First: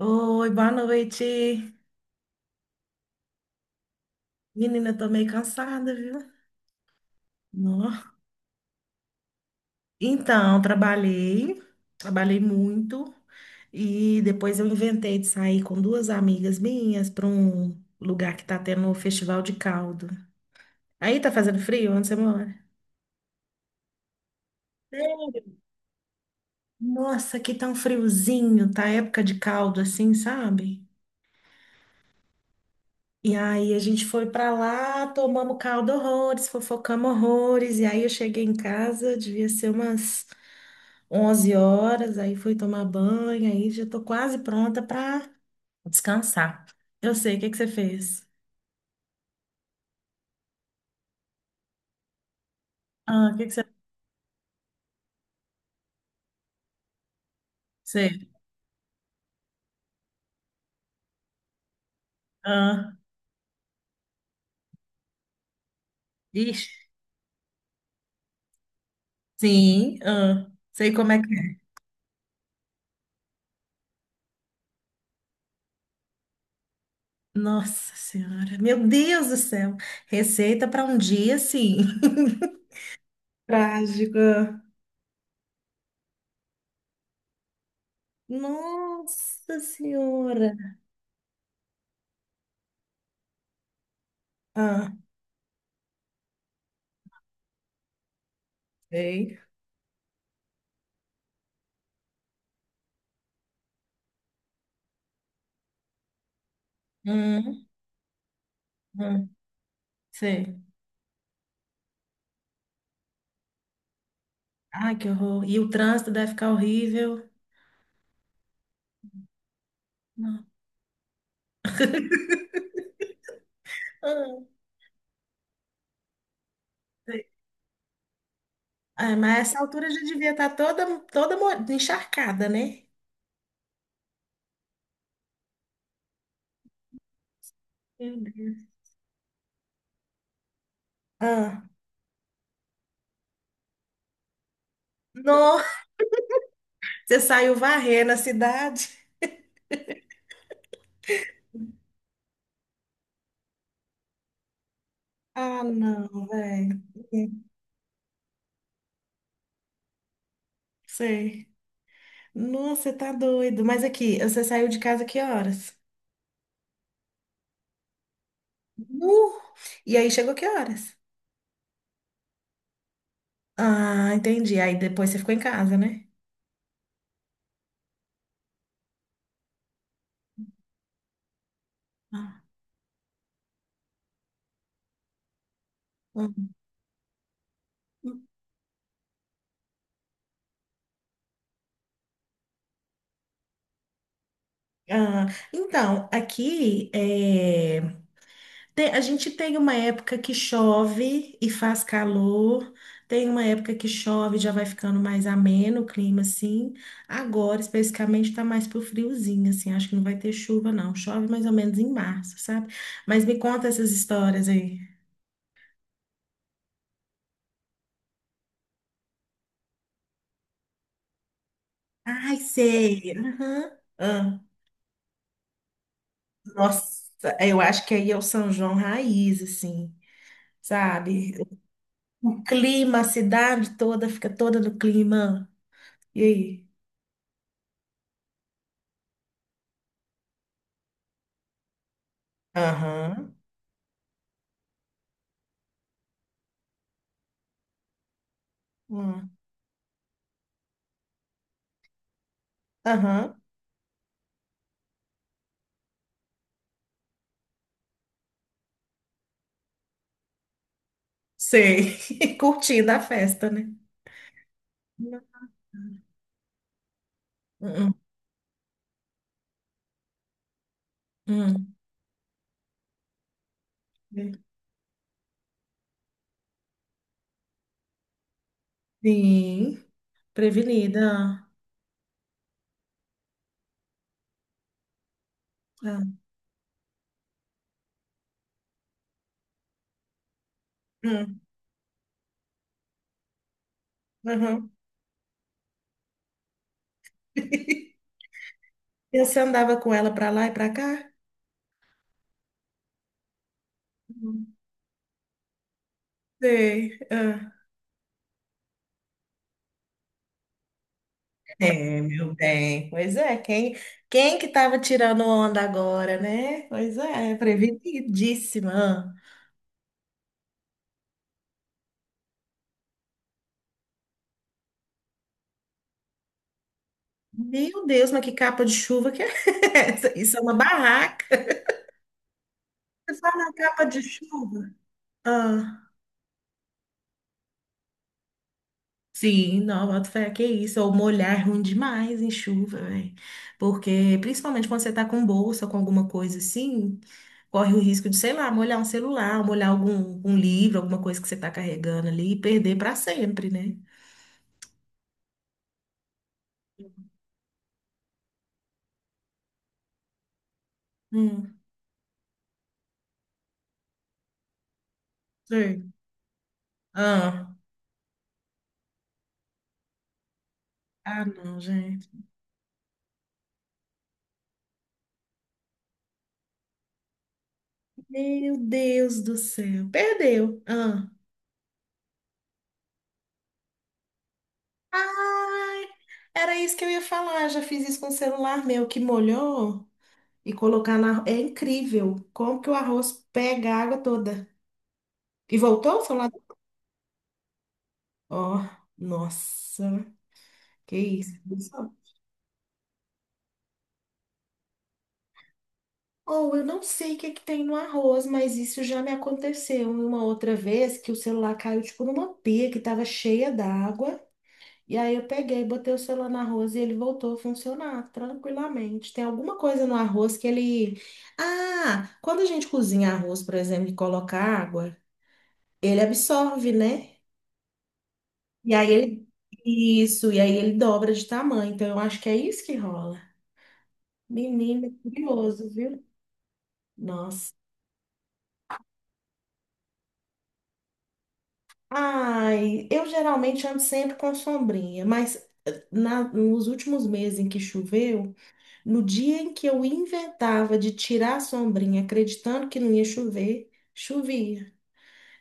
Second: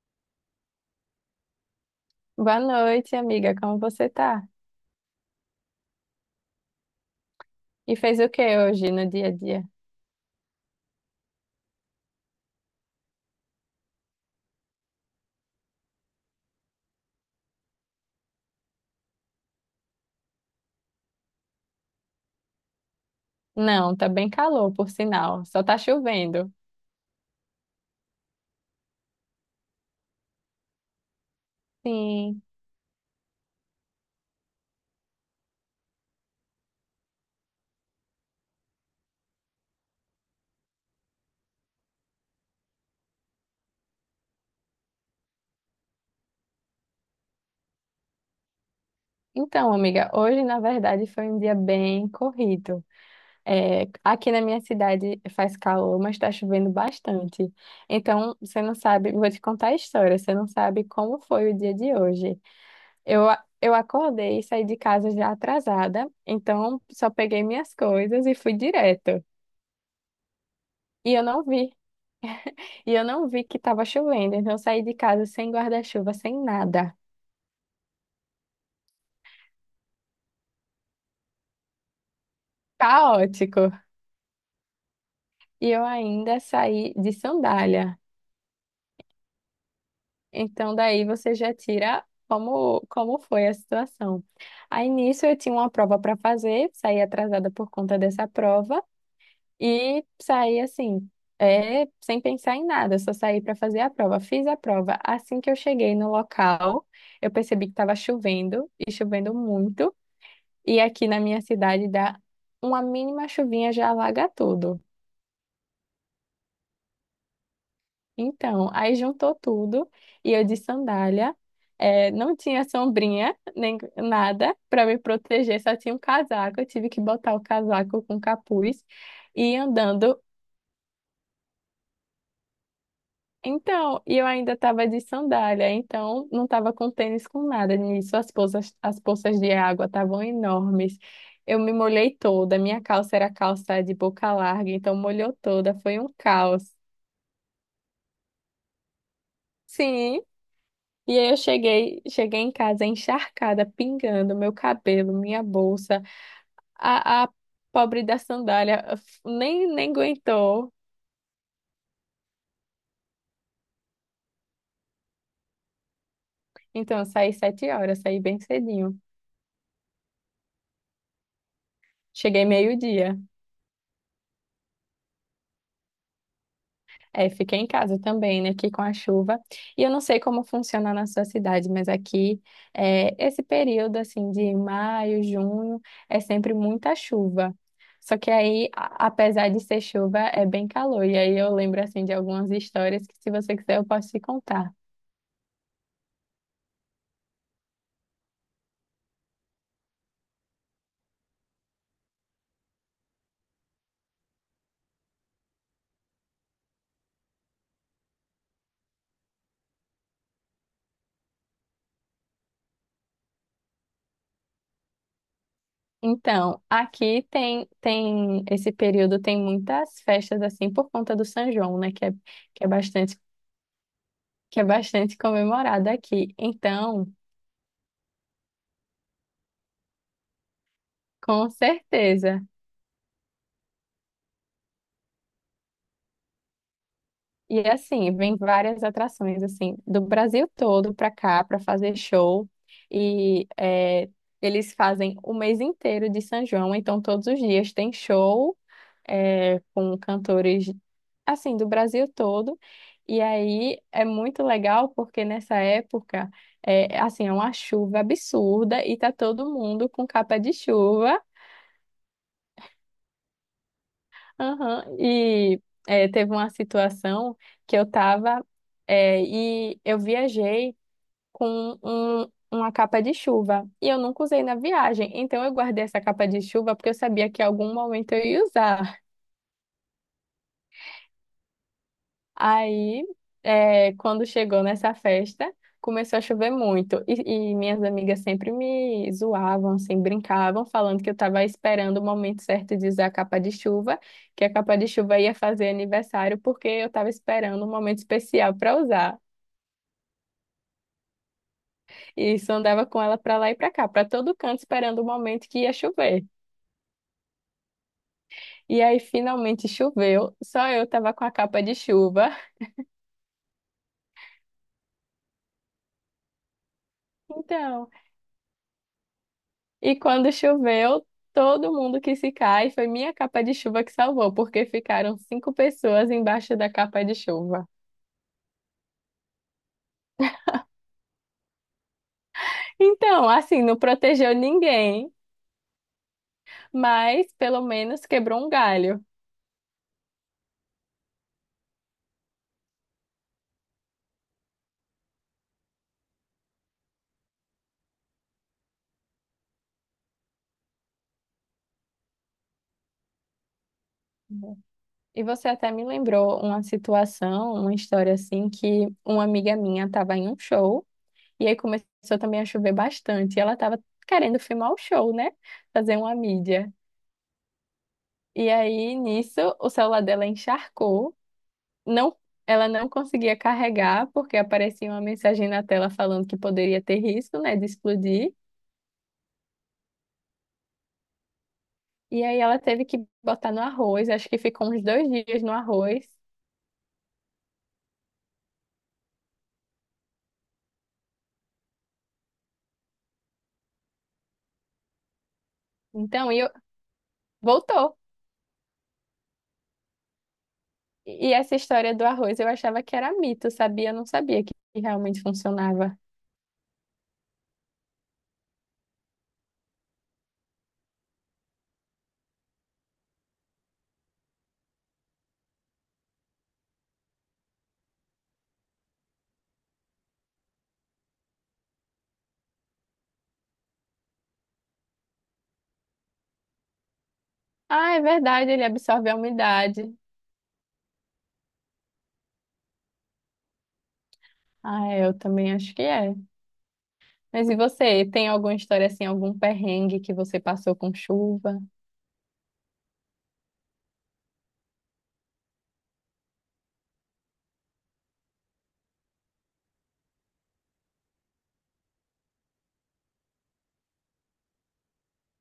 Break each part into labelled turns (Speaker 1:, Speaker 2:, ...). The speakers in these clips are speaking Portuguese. Speaker 1: Oi, boa noite.
Speaker 2: Boa noite, amiga. Como você tá?
Speaker 1: Menina, tô meio cansada, viu? Nó.
Speaker 2: E fez o que hoje no dia a dia?
Speaker 1: Então, trabalhei, trabalhei muito e depois eu inventei de sair com duas amigas minhas para um lugar que tá tendo o Festival de Caldo. Aí tá fazendo frio? Onde você mora?
Speaker 2: Não, tá bem calor, por sinal.
Speaker 1: Sério?
Speaker 2: Só tá chovendo.
Speaker 1: Nossa, aqui tá um friozinho, tá época de caldo assim, sabe?
Speaker 2: Sim.
Speaker 1: E aí a gente foi pra lá, tomamos caldo horrores, fofocamos horrores, e aí eu cheguei em casa, devia ser umas onze horas, aí fui tomar banho, aí já tô quase pronta para descansar. Eu sei, o que que você fez?
Speaker 2: Então, amiga, hoje na verdade foi um dia bem corrido.
Speaker 1: Ah, o que que você
Speaker 2: É, aqui na minha cidade faz calor, mas tá chovendo bastante.
Speaker 1: fez?
Speaker 2: Então, você não sabe, vou te contar a história, você não sabe como foi o dia de hoje.
Speaker 1: Ah,
Speaker 2: Eu acordei e saí de casa já atrasada,
Speaker 1: ixi,
Speaker 2: então só peguei minhas coisas e fui direto.
Speaker 1: sim, ah, sei como
Speaker 2: E
Speaker 1: é
Speaker 2: eu
Speaker 1: que
Speaker 2: não
Speaker 1: é.
Speaker 2: vi. E eu não vi que tava chovendo, então eu saí de casa sem guarda-chuva, sem nada.
Speaker 1: Nossa Senhora, meu Deus do céu, receita para um dia assim.
Speaker 2: Caótico.
Speaker 1: Trágica.
Speaker 2: E eu ainda saí de sandália.
Speaker 1: Nossa Senhora.
Speaker 2: Então daí você já tira como foi a situação. Aí
Speaker 1: Ah,
Speaker 2: nisso eu tinha uma prova para fazer, saí atrasada por conta dessa prova
Speaker 1: sei.
Speaker 2: e saí assim, sem pensar em nada, eu só saí para fazer a prova. Fiz a prova. Assim que eu cheguei no local, eu percebi
Speaker 1: Hum,
Speaker 2: que estava chovendo e chovendo
Speaker 1: hum,
Speaker 2: muito.
Speaker 1: sei.
Speaker 2: E aqui na minha cidade dá uma mínima chuvinha já alaga tudo.
Speaker 1: Ai, que horror. E o trânsito deve ficar horrível.
Speaker 2: Então, aí juntou tudo e eu
Speaker 1: Não.
Speaker 2: de sandália, não tinha sombrinha nem
Speaker 1: Ah,
Speaker 2: nada para me proteger, só tinha um casaco. Eu tive que botar o casaco com capuz
Speaker 1: ah, mas
Speaker 2: e ir
Speaker 1: essa altura já
Speaker 2: andando.
Speaker 1: devia estar toda, encharcada, né?
Speaker 2: Então, e eu ainda estava de sandália, então não estava com tênis com nada.
Speaker 1: Meu
Speaker 2: Nisso, as
Speaker 1: Deus.
Speaker 2: poças, as poças de água estavam enormes. Eu
Speaker 1: Ah,
Speaker 2: me molhei toda, minha calça era calça de boca larga, então molhou
Speaker 1: não,
Speaker 2: toda, foi um caos.
Speaker 1: você saiu varrendo a cidade?
Speaker 2: Sim, e aí eu cheguei, em casa encharcada, pingando meu cabelo, minha
Speaker 1: Ah,
Speaker 2: bolsa,
Speaker 1: não, velho.
Speaker 2: a pobre da sandália nem aguentou.
Speaker 1: Sei. Nossa, você tá doido. Mas aqui, você saiu de casa que horas?
Speaker 2: Então, eu saí 7 horas, saí bem cedinho.
Speaker 1: Nu! E aí chegou que horas?
Speaker 2: Cheguei meio-dia.
Speaker 1: Ah, entendi. Aí depois você ficou em casa, né?
Speaker 2: É, fiquei em casa também, né, aqui com a chuva. E eu não sei como funciona na sua cidade, mas aqui
Speaker 1: Ah,
Speaker 2: esse período assim de maio, junho é
Speaker 1: ah.
Speaker 2: sempre muita chuva. Só que aí, apesar de ser chuva, é bem calor. E aí eu lembro assim de algumas histórias que, se você quiser, eu posso te contar.
Speaker 1: Ah, então, aqui a gente tem uma época que chove e faz calor, tem uma época que chove e já vai ficando mais ameno o clima, assim. Agora, especificamente, tá mais pro friozinho, assim. Acho que não vai ter chuva, não. Chove mais ou menos em março, sabe? Mas me conta essas histórias aí.
Speaker 2: Então, aqui tem esse período tem muitas festas assim por conta do São João, né,
Speaker 1: Ai,
Speaker 2: que é
Speaker 1: sei.
Speaker 2: bastante
Speaker 1: Aham. Ah,
Speaker 2: que é bastante comemorado aqui. Então,
Speaker 1: nossa, eu acho que aí é o São João raiz, assim, sabe?
Speaker 2: com
Speaker 1: O
Speaker 2: certeza.
Speaker 1: clima, a cidade toda fica toda no clima. E aí?
Speaker 2: E assim, vem várias atrações assim do Brasil todo para cá para fazer show
Speaker 1: Aham.
Speaker 2: e eles fazem o mês inteiro de São João, então todos os dias tem show
Speaker 1: Hum.
Speaker 2: com cantores assim do Brasil todo. E
Speaker 1: Aham.
Speaker 2: aí é muito legal porque nessa época é assim é uma chuva absurda e tá todo mundo com capa de chuva.
Speaker 1: Sei. Curtindo a festa, né?
Speaker 2: Aham.
Speaker 1: Não.
Speaker 2: E teve uma situação que eu
Speaker 1: Hum,
Speaker 2: tava é, e eu viajei
Speaker 1: hum,
Speaker 2: com uma capa de chuva e eu nunca
Speaker 1: hum.
Speaker 2: usei na viagem, então eu guardei essa capa de chuva porque eu sabia que em algum momento eu ia usar.
Speaker 1: Sim, prevenida.
Speaker 2: Aí, quando chegou nessa festa,
Speaker 1: Ah,
Speaker 2: começou a chover muito. E minhas amigas sempre me zoavam, assim, brincavam, falando que eu
Speaker 1: hum,
Speaker 2: estava esperando o momento certo de usar a capa de chuva, que a
Speaker 1: aham.
Speaker 2: capa de chuva ia fazer aniversário, porque eu estava esperando um momento especial para
Speaker 1: E
Speaker 2: usar.
Speaker 1: você andava com ela para lá e para cá?
Speaker 2: E isso andava com ela para lá e para cá, para todo
Speaker 1: Hum,
Speaker 2: canto, esperando o momento que ia chover.
Speaker 1: Sei. Ah.
Speaker 2: E aí, finalmente choveu, só eu estava com a capa de
Speaker 1: É,
Speaker 2: chuva.
Speaker 1: meu bem. Pois é, quem, quem que estava tirando onda agora, né? Pois é,
Speaker 2: Então.
Speaker 1: prevenidíssima.
Speaker 2: E quando choveu, todo mundo que se cai foi minha capa de chuva que salvou, porque ficaram 5 pessoas embaixo da capa de chuva.
Speaker 1: Meu Deus, mas que capa de chuva que é essa? Isso é uma barraca. Você
Speaker 2: Então,
Speaker 1: fala
Speaker 2: assim, não
Speaker 1: capa de
Speaker 2: protegeu
Speaker 1: chuva?
Speaker 2: ninguém,
Speaker 1: Ah.
Speaker 2: mas pelo menos quebrou um galho.
Speaker 1: Sim, não, boto fé, que é isso. Ou molhar é ruim demais em chuva, velho. Porque, principalmente quando você tá com bolsa, com alguma coisa assim, corre o risco de, sei lá, molhar um celular, molhar algum, um livro, alguma coisa que você tá carregando ali e perder pra sempre, né?
Speaker 2: E você até me lembrou uma situação, uma história assim, que uma amiga minha estava em um show e aí
Speaker 1: Hum.
Speaker 2: começou também a chover bastante. E ela estava querendo filmar o show, né?
Speaker 1: Sim.
Speaker 2: Fazer uma mídia.
Speaker 1: Ah,
Speaker 2: E aí, nisso, o celular dela encharcou.
Speaker 1: ah, não, gente.
Speaker 2: Não, ela não conseguia carregar porque aparecia uma mensagem na tela falando que poderia ter risco, né, de explodir.
Speaker 1: Meu Deus do céu. Perdeu. Ah.
Speaker 2: E aí ela teve que botar no arroz, acho que ficou uns 2 dias no
Speaker 1: Ai,
Speaker 2: arroz.
Speaker 1: era isso que eu ia falar. Já fiz isso com o celular meu que molhou. E colocar na. É incrível como que o arroz pega a água toda. E voltou o celular?
Speaker 2: Então, voltou.
Speaker 1: Ó, nossa, que
Speaker 2: E
Speaker 1: isso.
Speaker 2: essa história do arroz eu achava que era mito, sabia? Eu não sabia que realmente funcionava.
Speaker 1: Ou eu não sei o que é que tem no arroz, mas isso já me aconteceu em uma outra vez que o celular caiu tipo numa pia que estava cheia d'água. E aí eu peguei, botei o celular no arroz e ele voltou a funcionar tranquilamente. Tem alguma coisa no arroz que ele. Ah, quando a gente cozinha arroz, por exemplo, e coloca água, ele absorve, né?
Speaker 2: Ah, é verdade, ele
Speaker 1: E aí
Speaker 2: absorve a
Speaker 1: ele.
Speaker 2: umidade.
Speaker 1: Isso, e aí ele dobra de tamanho. Então eu acho que é isso que rola. Menino,
Speaker 2: Ah,
Speaker 1: é
Speaker 2: é, eu também
Speaker 1: curioso,
Speaker 2: acho que
Speaker 1: viu?
Speaker 2: é. Mas
Speaker 1: Nossa.
Speaker 2: e você, tem alguma história assim, algum perrengue que você passou com chuva?
Speaker 1: Ai, eu geralmente ando sempre com sombrinha, mas nos últimos meses em que choveu, no dia em que eu inventava de tirar a sombrinha, acreditando que não ia chover, chovia.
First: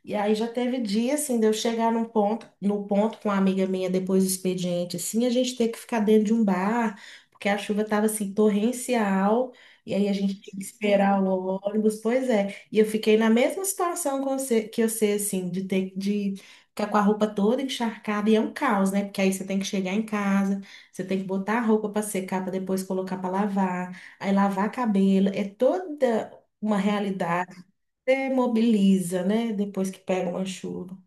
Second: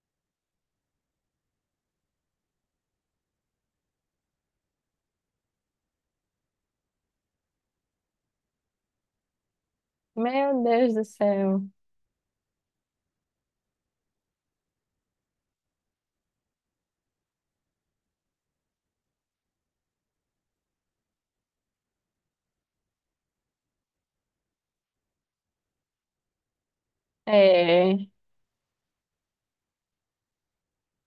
Speaker 1: E aí já teve dia, assim, de eu chegar num ponto, no ponto com uma amiga minha depois do expediente, assim, a gente ter que ficar dentro de um bar, porque a chuva tava, assim, torrencial, e aí a gente tinha que
Speaker 2: Meu Deus do
Speaker 1: esperar o
Speaker 2: céu.
Speaker 1: ônibus, pois é. E eu fiquei na mesma situação com que eu sei, assim, de ter, de ficar com a roupa toda encharcada, e é um caos, né? Porque aí você tem que chegar em casa, você tem que botar a roupa para secar, para depois colocar para lavar, aí lavar cabelo, é toda uma realidade.
Speaker 2: É.
Speaker 1: Demobiliza, né? Depois que pega uma chuva.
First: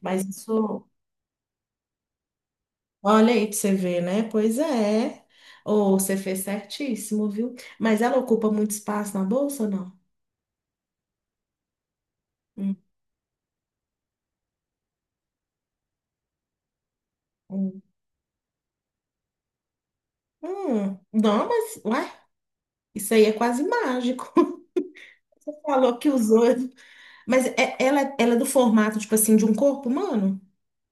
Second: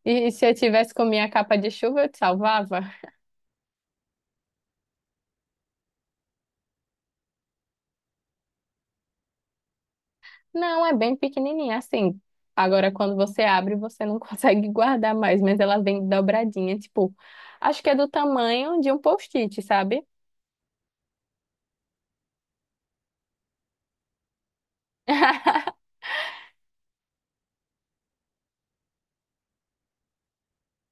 Speaker 1: Mas
Speaker 2: E se eu
Speaker 1: isso,
Speaker 2: tivesse com minha capa de chuva, eu te salvava?
Speaker 1: olha aí para você ver, né? Pois é. Ou você fez certíssimo, viu? Mas ela ocupa muito espaço na bolsa, ou não?
Speaker 2: Não, é bem pequenininha, assim.
Speaker 1: Hum,
Speaker 2: Agora, quando você abre, você não consegue guardar mais, mas ela vem dobradinha, tipo,
Speaker 1: hum.
Speaker 2: acho que é do tamanho de um post-it, sabe?
Speaker 1: Não, mas, ué, isso aí é quase mágico. Você falou que usou. Mas ela, ela é do formato, tipo assim, de um corpo humano?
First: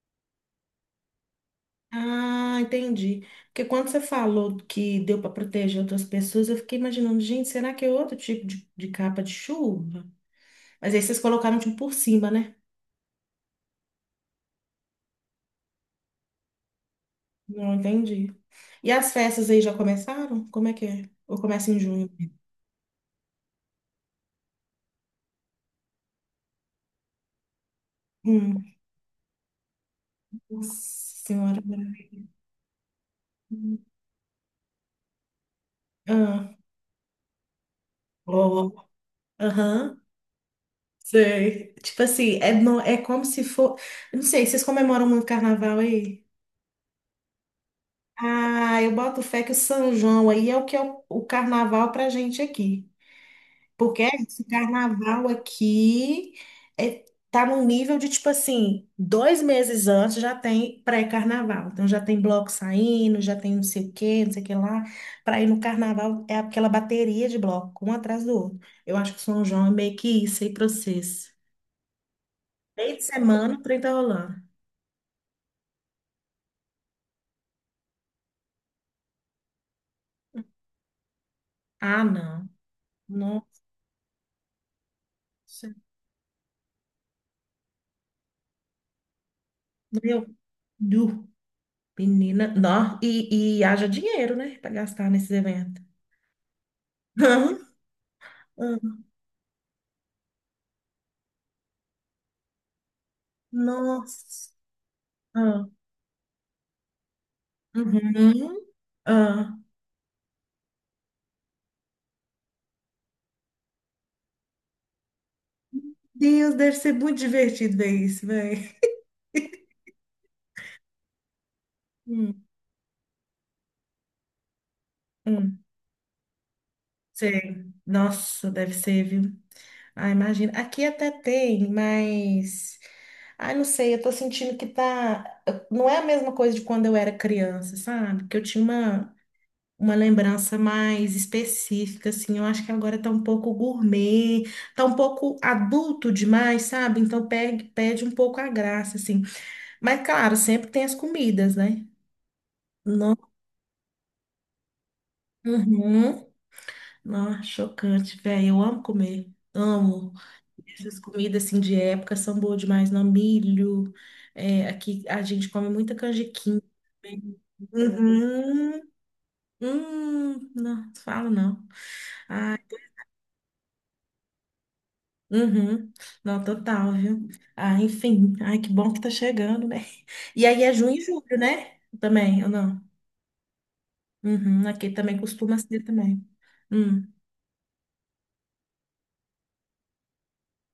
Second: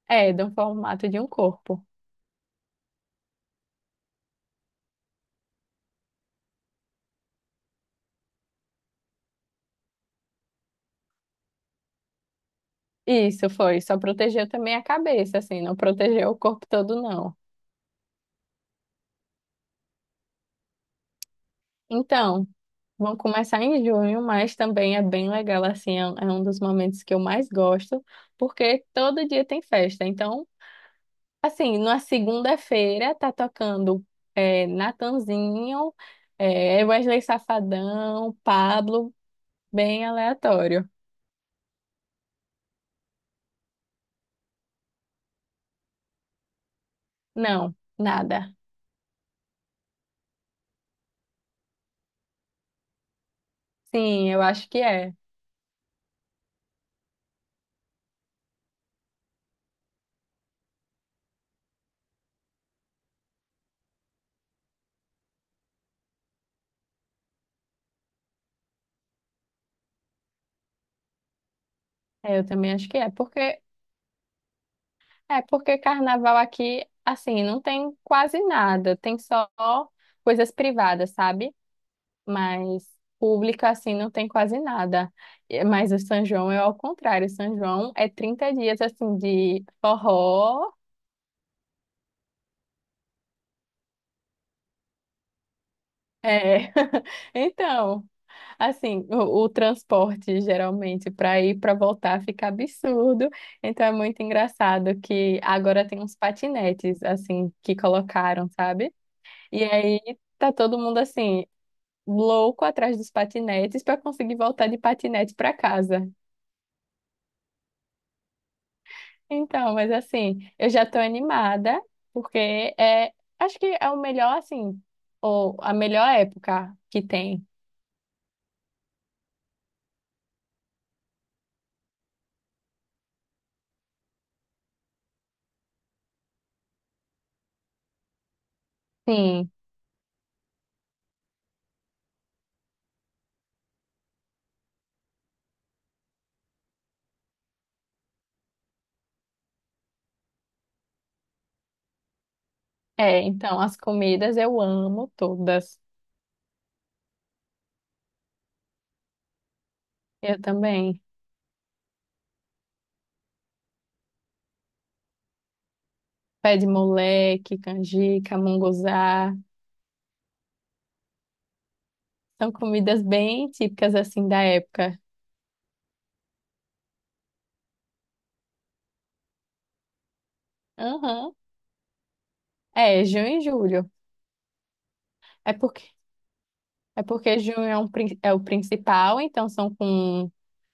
Speaker 2: É, do formato de um corpo.
Speaker 1: Ah, entendi. Porque quando você falou que deu para proteger outras pessoas, eu fiquei imaginando, gente, será que é outro tipo de capa de chuva? Mas aí vocês colocaram tipo por cima, né?
Speaker 2: Isso foi, só protegeu também a cabeça, assim, não protegeu o corpo todo, não.
Speaker 1: Não entendi. E as festas aí já começaram? Como é que é? Ou começa em junho?
Speaker 2: Então, vão começar em junho, mas também é bem legal, assim, é um dos momentos que eu mais gosto,
Speaker 1: Hum,
Speaker 2: porque todo dia tem festa. Então,
Speaker 1: nossa senhora,
Speaker 2: assim, na
Speaker 1: né?
Speaker 2: segunda-feira tá tocando Natanzinho,
Speaker 1: Ah,
Speaker 2: Wesley Safadão,
Speaker 1: ó,
Speaker 2: Pablo,
Speaker 1: aham,
Speaker 2: bem aleatório.
Speaker 1: sei. Tipo assim, é, é como se for. Eu não sei, vocês comemoram muito carnaval aí?
Speaker 2: Não, nada.
Speaker 1: Ah, eu boto fé que o São João aí é o que é o carnaval pra gente aqui. Porque
Speaker 2: Sim, eu
Speaker 1: esse
Speaker 2: acho que é.
Speaker 1: carnaval aqui é, tá num nível de tipo assim, dois meses antes já tem pré-carnaval. Então já tem bloco saindo, já tem não sei o quê, não sei o que lá. Para ir no carnaval é aquela bateria de bloco, um atrás do outro. Eu acho que São João é meio que isso aí pra vocês.
Speaker 2: É, eu também acho
Speaker 1: Meio
Speaker 2: que
Speaker 1: de
Speaker 2: é,
Speaker 1: semana, 30 rolando.
Speaker 2: porque carnaval aqui, assim, não tem quase nada, tem só coisas privadas, sabe?
Speaker 1: Ah, não.
Speaker 2: Mas
Speaker 1: Nossa,
Speaker 2: público assim não tem quase nada. E- Mas o São João é ao contrário, o São João é 30 dias assim de
Speaker 1: meu,
Speaker 2: forró.
Speaker 1: du, menina, não. E haja dinheiro, né, para gastar nesses eventos.
Speaker 2: É, então, assim, o transporte geralmente para ir para voltar fica absurdo. Então é muito
Speaker 1: Nossa.
Speaker 2: engraçado que agora tem uns patinetes assim que colocaram,
Speaker 1: Uhum.
Speaker 2: sabe?
Speaker 1: Ah.
Speaker 2: E aí tá todo mundo assim louco atrás dos patinetes para conseguir voltar de patinete para casa.
Speaker 1: Deus, deve ser muito divertido ver isso, velho.
Speaker 2: Então, mas assim, eu já tô animada porque
Speaker 1: Hum,
Speaker 2: é, acho que é o melhor assim, ou
Speaker 1: hum.
Speaker 2: a melhor época que tem.
Speaker 1: Sei. Nossa, deve ser, viu? Ah, imagina. Aqui até tem, mas. Ai, não sei, eu tô sentindo que tá. Não é a mesma coisa de quando eu era criança, sabe? Que eu tinha
Speaker 2: Sim.
Speaker 1: uma lembrança mais específica, assim. Eu acho que agora tá um pouco gourmet, tá um pouco adulto demais, sabe? Então perde, perde um pouco a graça, assim. Mas, claro, sempre tem as comidas, né? Não,
Speaker 2: É, então as comidas eu amo todas.
Speaker 1: uhum. Não, chocante, velho. Eu amo comer. Amo.
Speaker 2: Eu
Speaker 1: Essas
Speaker 2: também.
Speaker 1: comidas assim de época são boas demais, não? Milho. É, aqui a gente come muita
Speaker 2: Pé
Speaker 1: canjiquinha.
Speaker 2: de
Speaker 1: Também.
Speaker 2: moleque, canjica,
Speaker 1: Uhum.
Speaker 2: munguzá.
Speaker 1: Não, falo não.
Speaker 2: São
Speaker 1: Ai,
Speaker 2: comidas bem típicas assim da época.
Speaker 1: uhum. Não, total, viu? Ah, enfim. Ai, que bom que tá chegando, né? E aí é junho e
Speaker 2: Aham.
Speaker 1: julho, né? Também, ou não?
Speaker 2: É, junho e julho.
Speaker 1: Uhum. Aqui também
Speaker 2: É
Speaker 1: costuma ser
Speaker 2: porque
Speaker 1: também.
Speaker 2: é
Speaker 1: Hum.
Speaker 2: porque junho é o principal, então são com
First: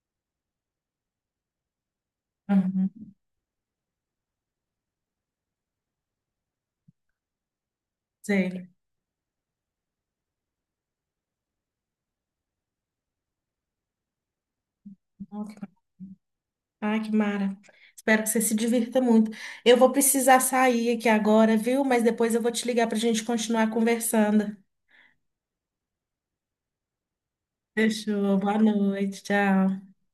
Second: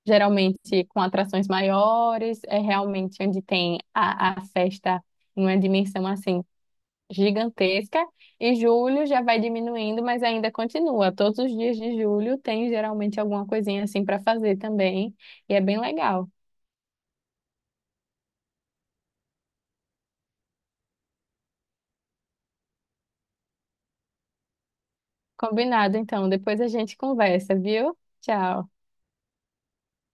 Speaker 2: geralmente com atrações maiores, é
Speaker 1: Uhum.
Speaker 2: realmente onde tem a festa em uma dimensão assim gigantesca e
Speaker 1: Sei.
Speaker 2: julho já vai diminuindo, mas ainda continua. Todos os dias de julho tem geralmente alguma coisinha assim para fazer também e é bem legal.
Speaker 1: Ai, que mara. Espero que você se divirta muito. Eu vou precisar sair aqui agora, viu? Mas depois eu vou te ligar para a gente continuar conversando.
Speaker 2: Combinado, então. Depois a gente conversa, viu?
Speaker 1: Fechou. Boa
Speaker 2: Tchau.
Speaker 1: noite. Tchau.